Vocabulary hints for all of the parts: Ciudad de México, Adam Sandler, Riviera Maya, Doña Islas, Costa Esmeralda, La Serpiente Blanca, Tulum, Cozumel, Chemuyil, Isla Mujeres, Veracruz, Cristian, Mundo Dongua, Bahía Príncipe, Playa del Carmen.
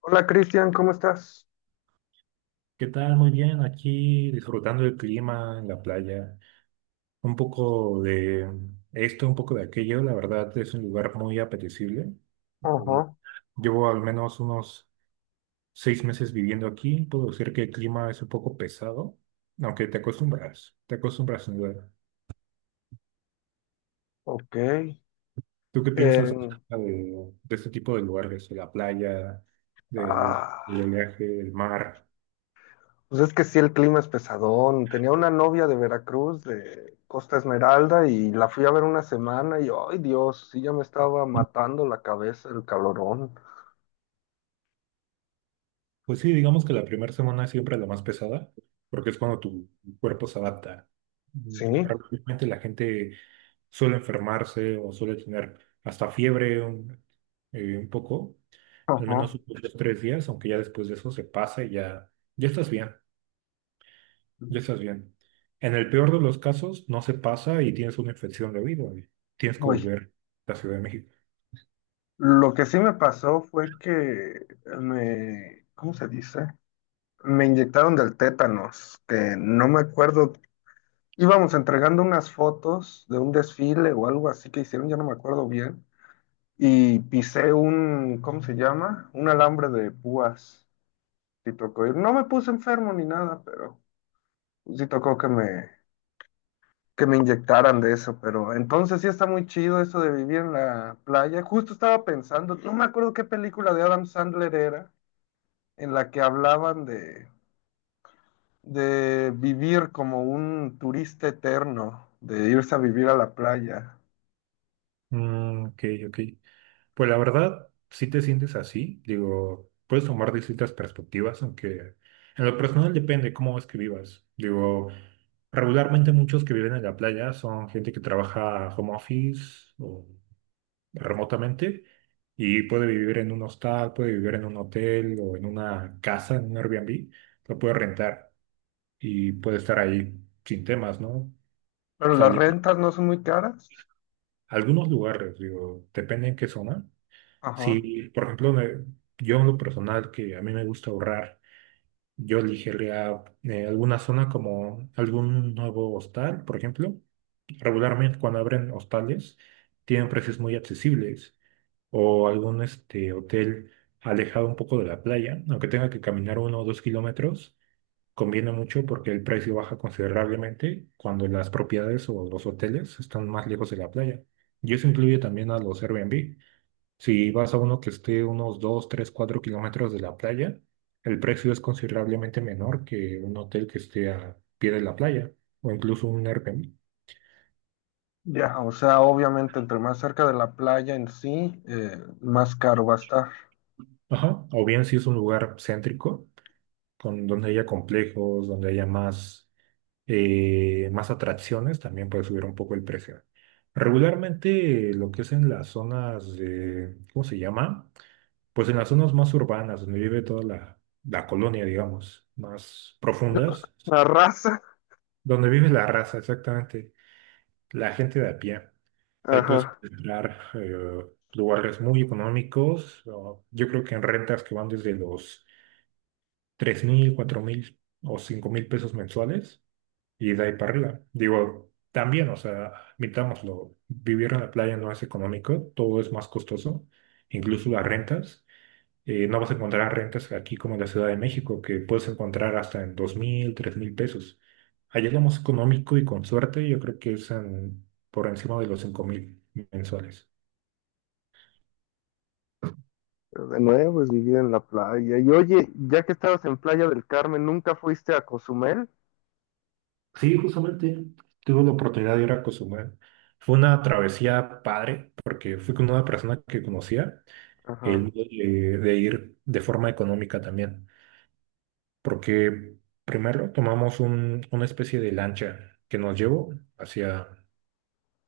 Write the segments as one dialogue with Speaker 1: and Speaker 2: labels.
Speaker 1: Hola, Cristian, ¿cómo estás?
Speaker 2: ¿Qué tal? Muy bien, aquí disfrutando del clima en la playa, un poco de esto, un poco de aquello, la verdad es un lugar muy apetecible. Eh,
Speaker 1: Ajá,
Speaker 2: Llevo al menos unos 6 meses viviendo aquí, puedo decir que el clima es un poco pesado, aunque te acostumbras sin duda.
Speaker 1: ok.
Speaker 2: ¿Tú qué piensas acerca
Speaker 1: En-
Speaker 2: de este tipo de lugares, de la playa, del,
Speaker 1: ah,
Speaker 2: del oleaje, del mar?
Speaker 1: pues es que sí, el clima es pesadón. Tenía una novia de Veracruz, de Costa Esmeralda, y la fui a ver una semana y, ay Dios, sí ya me estaba matando la cabeza el calorón.
Speaker 2: Pues sí, digamos que la primera semana es siempre la más pesada, porque es cuando tu cuerpo se adapta. Mm,
Speaker 1: Sí,
Speaker 2: Realmente la gente suele enfermarse o suele tener hasta fiebre un poco, al menos
Speaker 1: ajá.
Speaker 2: unos 2, 3 días, aunque ya después de eso se pasa y ya, ya estás bien, ya estás bien. En el peor de los casos no se pasa y tienes una infección de oído y tienes que
Speaker 1: Uy,
Speaker 2: volver a la Ciudad de México.
Speaker 1: lo que sí me pasó fue que me, ¿cómo se dice? Me inyectaron del tétanos, que no me acuerdo, íbamos entregando unas fotos de un desfile o algo así que hicieron, ya no me acuerdo bien, y pisé un, ¿cómo se llama? Un alambre de púas. Sí tocó ir. No me puse enfermo ni nada, pero sí tocó que me inyectaran de eso, pero entonces sí está muy chido eso de vivir en la playa. Justo estaba pensando, no me acuerdo qué película de Adam Sandler era, en la que hablaban de vivir como un turista eterno, de irse a vivir a la playa.
Speaker 2: Mm, ok, ok. Pues la verdad, si te sientes así, digo, puedes tomar distintas perspectivas, aunque en lo personal depende cómo es que vivas. Digo, regularmente muchos que viven en la playa son gente que trabaja home office o remotamente y puede vivir en un hostal, puede vivir en un hotel o en una casa, en un Airbnb, lo puede rentar y puede estar ahí sin temas, ¿no?
Speaker 1: Pero las
Speaker 2: Salir
Speaker 1: rentas no son muy caras.
Speaker 2: a algunos lugares, digo, depende en qué zona.
Speaker 1: Ajá.
Speaker 2: Sí, por ejemplo, yo en lo personal, que a mí me gusta ahorrar, yo elegiría alguna zona como algún nuevo hostal, por ejemplo. Regularmente cuando abren hostales tienen precios muy accesibles o algún este, hotel alejado un poco de la playa, aunque tenga que caminar 1 o 2 kilómetros, conviene mucho porque el precio baja considerablemente cuando las propiedades o los hoteles están más lejos de la playa. Y eso incluye también a los Airbnb. Si vas a uno que esté unos 2, 3, 4 kilómetros de la playa, el precio es considerablemente menor que un hotel que esté a pie de la playa o incluso un Airbnb.
Speaker 1: Ya, o sea, obviamente entre más cerca de la playa en sí, más caro va a estar.
Speaker 2: Ajá. O bien si es un lugar céntrico, con, donde haya complejos, donde haya más atracciones, también puede subir un poco el precio. Regularmente lo que es en las zonas de, ¿cómo se llama? Pues en las zonas más urbanas, donde vive toda la colonia, digamos, más profundas.
Speaker 1: La raza.
Speaker 2: Donde vive la raza, exactamente. La gente de a pie. Ahí puedes
Speaker 1: Ajá.
Speaker 2: encontrar lugares muy económicos. O yo creo que en rentas que van desde los 3,000, 4,000 o 5,000 pesos mensuales y de ahí para arriba. Digo, también, o sea, admitámoslo, vivir en la playa no es económico, todo es más costoso, incluso las rentas no vas a encontrar rentas aquí como en la Ciudad de México, que puedes encontrar hasta en 2,000, 3,000 pesos. Allá es lo más económico y con suerte, yo creo que es por encima de los 5,000 mensuales.
Speaker 1: De nuevo es vivir en la playa. Y oye, ya que estabas en Playa del Carmen, ¿nunca fuiste a Cozumel?
Speaker 2: Sí, justamente tuve la oportunidad de ir a Cozumel. Fue una travesía padre, porque fui con una persona que conocía, el
Speaker 1: Ajá.
Speaker 2: de ir de forma económica también, porque primero tomamos una especie de lancha que nos llevó hacia,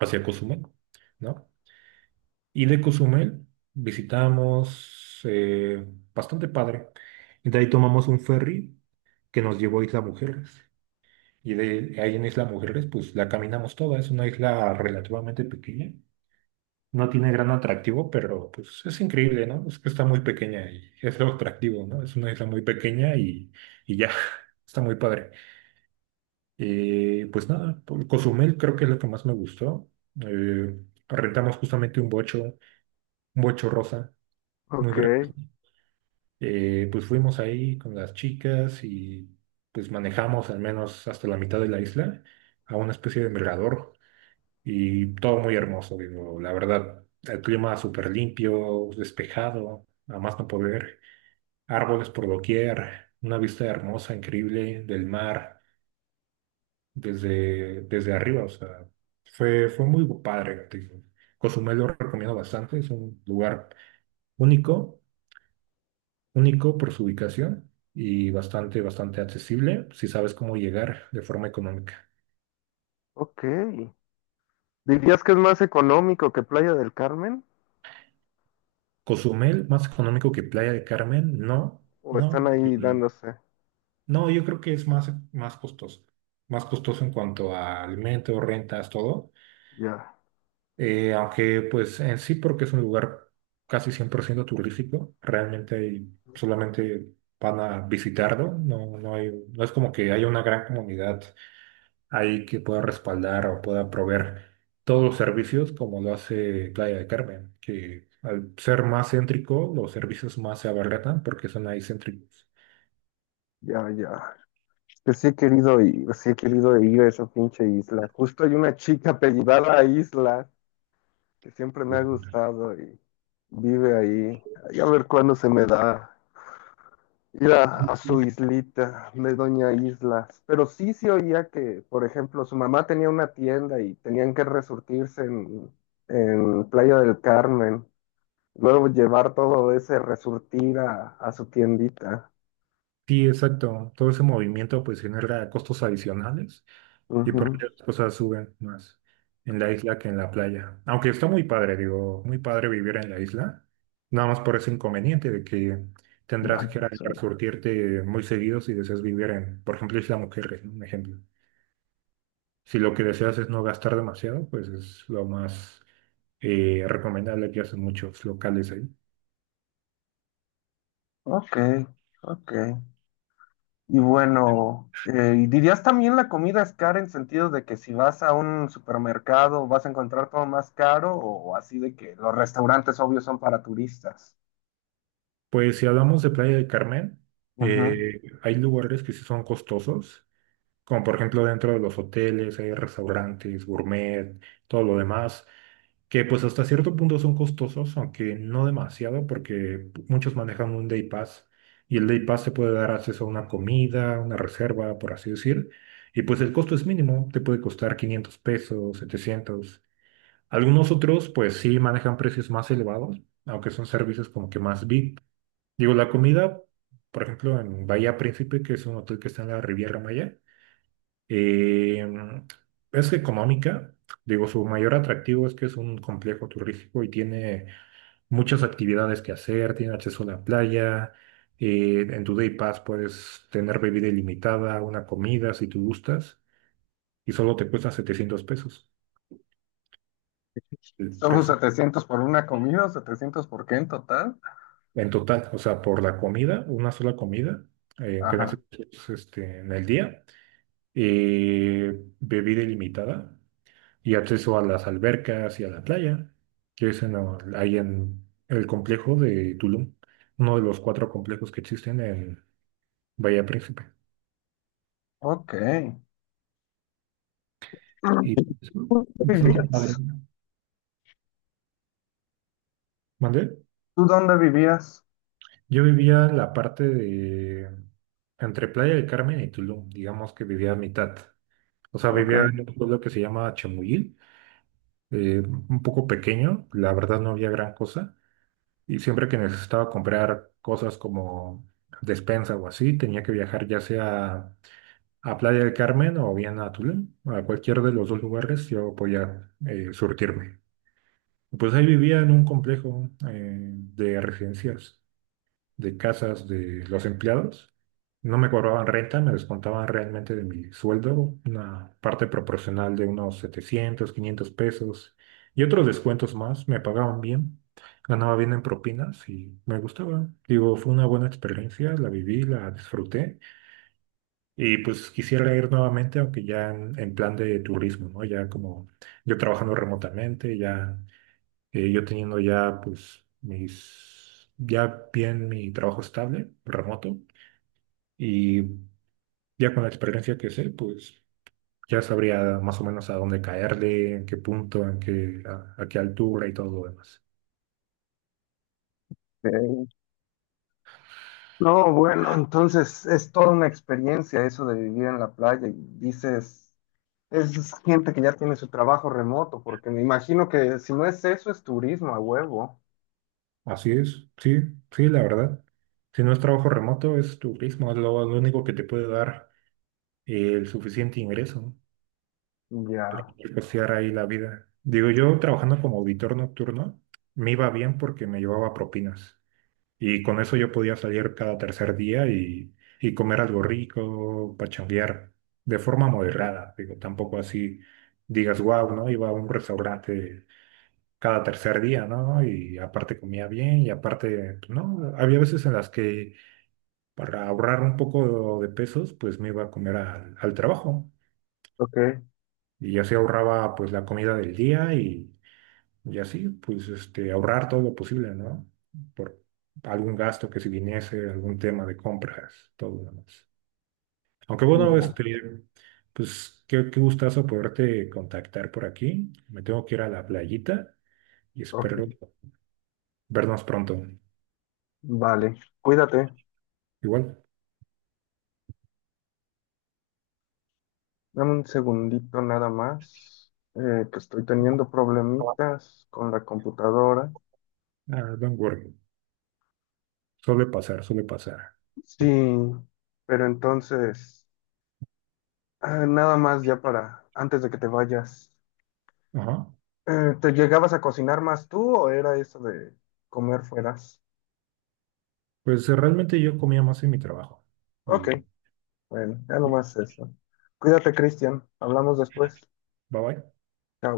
Speaker 2: hacia Cozumel, ¿no? Y de Cozumel visitamos bastante padre. Y de ahí tomamos un ferry que nos llevó a Isla Mujeres. Y de ahí en Isla Mujeres, pues la caminamos toda. Es una isla relativamente pequeña. No tiene gran atractivo, pero pues es increíble, ¿no? Es que está muy pequeña y es lo atractivo, ¿no? Es una isla muy pequeña y ya, está muy padre. Pues nada, por Cozumel creo que es lo que más me gustó. Eh, rentamos justamente un bocho rosa, muy
Speaker 1: Ok,
Speaker 2: grande. Pues fuimos ahí con las chicas y pues manejamos al menos hasta la mitad de la isla a una especie de mirador y todo muy hermoso, digo, la verdad, el clima súper limpio, despejado, a más no poder, árboles por doquier, una vista hermosa, increíble del mar desde arriba, o sea, fue muy padre, digo. Cozumel lo recomiendo bastante, es un lugar único único por su ubicación y bastante, bastante accesible si sabes cómo llegar de forma económica.
Speaker 1: ok. ¿Dirías que es más económico que Playa del Carmen?
Speaker 2: Cozumel, más económico que Playa del Carmen, no,
Speaker 1: ¿O
Speaker 2: no,
Speaker 1: están ahí dándose?
Speaker 2: no, yo creo que es más costoso, más costoso en cuanto a alimentos, rentas, todo.
Speaker 1: Ya,
Speaker 2: Aunque pues en sí porque es un lugar casi 100% turístico, realmente solamente van a visitarlo, no, no hay, no es como que haya una gran comunidad ahí que pueda respaldar o pueda proveer todos los servicios como lo hace Playa de Carmen, que al ser más céntrico, los servicios más se abaratan porque son ahí céntricos.
Speaker 1: ya, ya, que sí he querido ir, sí he querido ir a esa pinche isla. Justo hay una chica apellidada a Isla que siempre me ha gustado y vive ahí. Y a ver cuándo se me da ir a,
Speaker 2: Sí,
Speaker 1: a su islita de Doña Islas. Pero sí se oía que, por ejemplo, su mamá tenía una tienda y tenían que resurtirse en Playa del Carmen. Luego llevar todo ese resurtir a su tiendita.
Speaker 2: sí, exacto. Todo ese movimiento pues genera costos adicionales y por
Speaker 1: Ujú.
Speaker 2: ende las cosas suben más en la isla que en la playa. Aunque está muy padre, digo, muy padre vivir en la isla. Nada más por ese inconveniente de que tendrás
Speaker 1: Vaya,
Speaker 2: que ir a
Speaker 1: son-
Speaker 2: resurtirte muy seguido si deseas vivir en, por ejemplo, Isla Mujeres, ¿no? Un ejemplo. Si lo que deseas es no gastar demasiado, pues es lo más recomendable que hacen muchos locales ahí.
Speaker 1: ok, ok. Y bueno, ¿y dirías también la comida es cara en sentido de que si vas a un supermercado vas a encontrar todo más caro o así de que los restaurantes obvios son para turistas?
Speaker 2: Pues si hablamos de Playa del Carmen,
Speaker 1: Ujú.
Speaker 2: hay lugares que sí son costosos, como por ejemplo dentro de los hoteles, hay restaurantes, gourmet, todo lo demás, que pues hasta cierto punto son costosos, aunque no demasiado, porque muchos manejan un Day Pass y el Day Pass te puede dar acceso a una comida, una reserva, por así decir, y pues el costo es mínimo, te puede costar 500 pesos, 700. Algunos otros pues sí manejan precios más elevados, aunque son servicios como que más VIP. Digo, la comida, por ejemplo, en Bahía Príncipe, que es un hotel que está en la Riviera Maya, eh, es económica, digo, su mayor atractivo es que es un complejo turístico y tiene muchas actividades que hacer, tiene acceso a la playa, en tu Day Pass puedes tener bebida ilimitada, una comida si tú gustas, y solo te cuesta 700 pesos el
Speaker 1: ¿Son los
Speaker 2: precio.
Speaker 1: 700 por una comida o 700 por qué en total?
Speaker 2: En total, o sea, por la comida, una sola comida, que nace
Speaker 1: Ajá.
Speaker 2: este, en el día, bebida ilimitada, y acceso a las albercas y a la playa, que es ahí en el complejo de Tulum, uno de los cuatro complejos que existen en Bahía Príncipe.
Speaker 1: Ok.
Speaker 2: Y es
Speaker 1: ¿Dónde
Speaker 2: bastante padre.
Speaker 1: vivías?
Speaker 2: ¿Mandé?
Speaker 1: ¿Tú dónde vivías?
Speaker 2: Yo vivía en la parte de entre Playa del Carmen y Tulum, digamos que vivía a mitad. O sea,
Speaker 1: Ok.
Speaker 2: vivía en un pueblo que se llama Chemuyil, un poco pequeño, la verdad no había gran cosa. Y siempre que necesitaba comprar cosas como despensa o así, tenía que viajar ya sea a Playa del Carmen o bien a Tulum. A cualquier de los dos lugares yo podía surtirme. Pues ahí vivía en un complejo de residencias de casas de los empleados. No me cobraban renta, me descontaban realmente de mi sueldo, una parte proporcional de unos 700 500 pesos y otros descuentos más. Me pagaban bien, ganaba bien en propinas y me gustaba. Digo, fue una buena experiencia, la viví, la disfruté y pues quisiera ir nuevamente, aunque ya en plan de turismo, ¿no? Ya como yo trabajando remotamente, ya yo teniendo ya, pues, mis, ya bien mi trabajo estable, remoto, y ya con la experiencia que sé, pues, ya sabría más o menos a dónde caerle, en qué punto, en qué, a qué altura y todo lo demás.
Speaker 1: Ok. No, bueno, entonces es toda una experiencia eso de vivir en la playa y dices... Es gente que ya tiene su trabajo remoto, porque me imagino que si no es eso, es turismo a huevo.
Speaker 2: Así es, sí, sí, la verdad. Si no es trabajo remoto, es turismo, es lo único que te puede dar el suficiente ingreso, ¿no?
Speaker 1: Ya,
Speaker 2: Y costear ahí la vida. Digo, yo trabajando como auditor nocturno, me iba bien porque me llevaba propinas. Y con eso yo podía salir cada tercer día y comer algo rico, pachanguear, de forma moderada. Digo, tampoco así digas, wow, ¿no? Iba a un restaurante cada tercer día, ¿no? Y aparte comía bien y aparte, pues, no, había veces en las que para ahorrar un poco de pesos, pues me iba a comer al trabajo.
Speaker 1: ok,
Speaker 2: Y así ahorraba pues la comida del día y así, pues este, ahorrar todo lo posible, ¿no? Por algún gasto que si viniese, algún tema de compras, todo lo demás. Aunque bueno,
Speaker 1: ya,
Speaker 2: este, pues qué gustazo poderte contactar por aquí. Me tengo que ir a la playita y
Speaker 1: ok,
Speaker 2: espero vernos pronto.
Speaker 1: vale. Cuídate,
Speaker 2: Igual,
Speaker 1: dame un segundito nada más, que estoy teniendo problemitas con la computadora.
Speaker 2: ah, don't worry. Suele pasar, suele pasar.
Speaker 1: Sí, pero entonces, ah, nada más ya para, antes de que te vayas,
Speaker 2: Ajá.
Speaker 1: ¿te llegabas a cocinar más tú o era eso de comer fueras?
Speaker 2: Pues realmente yo comía más en mi trabajo.
Speaker 1: Ok.
Speaker 2: Digo,
Speaker 1: Bueno, ya nomás eso. Cuídate, Cristian. Hablamos después.
Speaker 2: bye bye.
Speaker 1: Chao.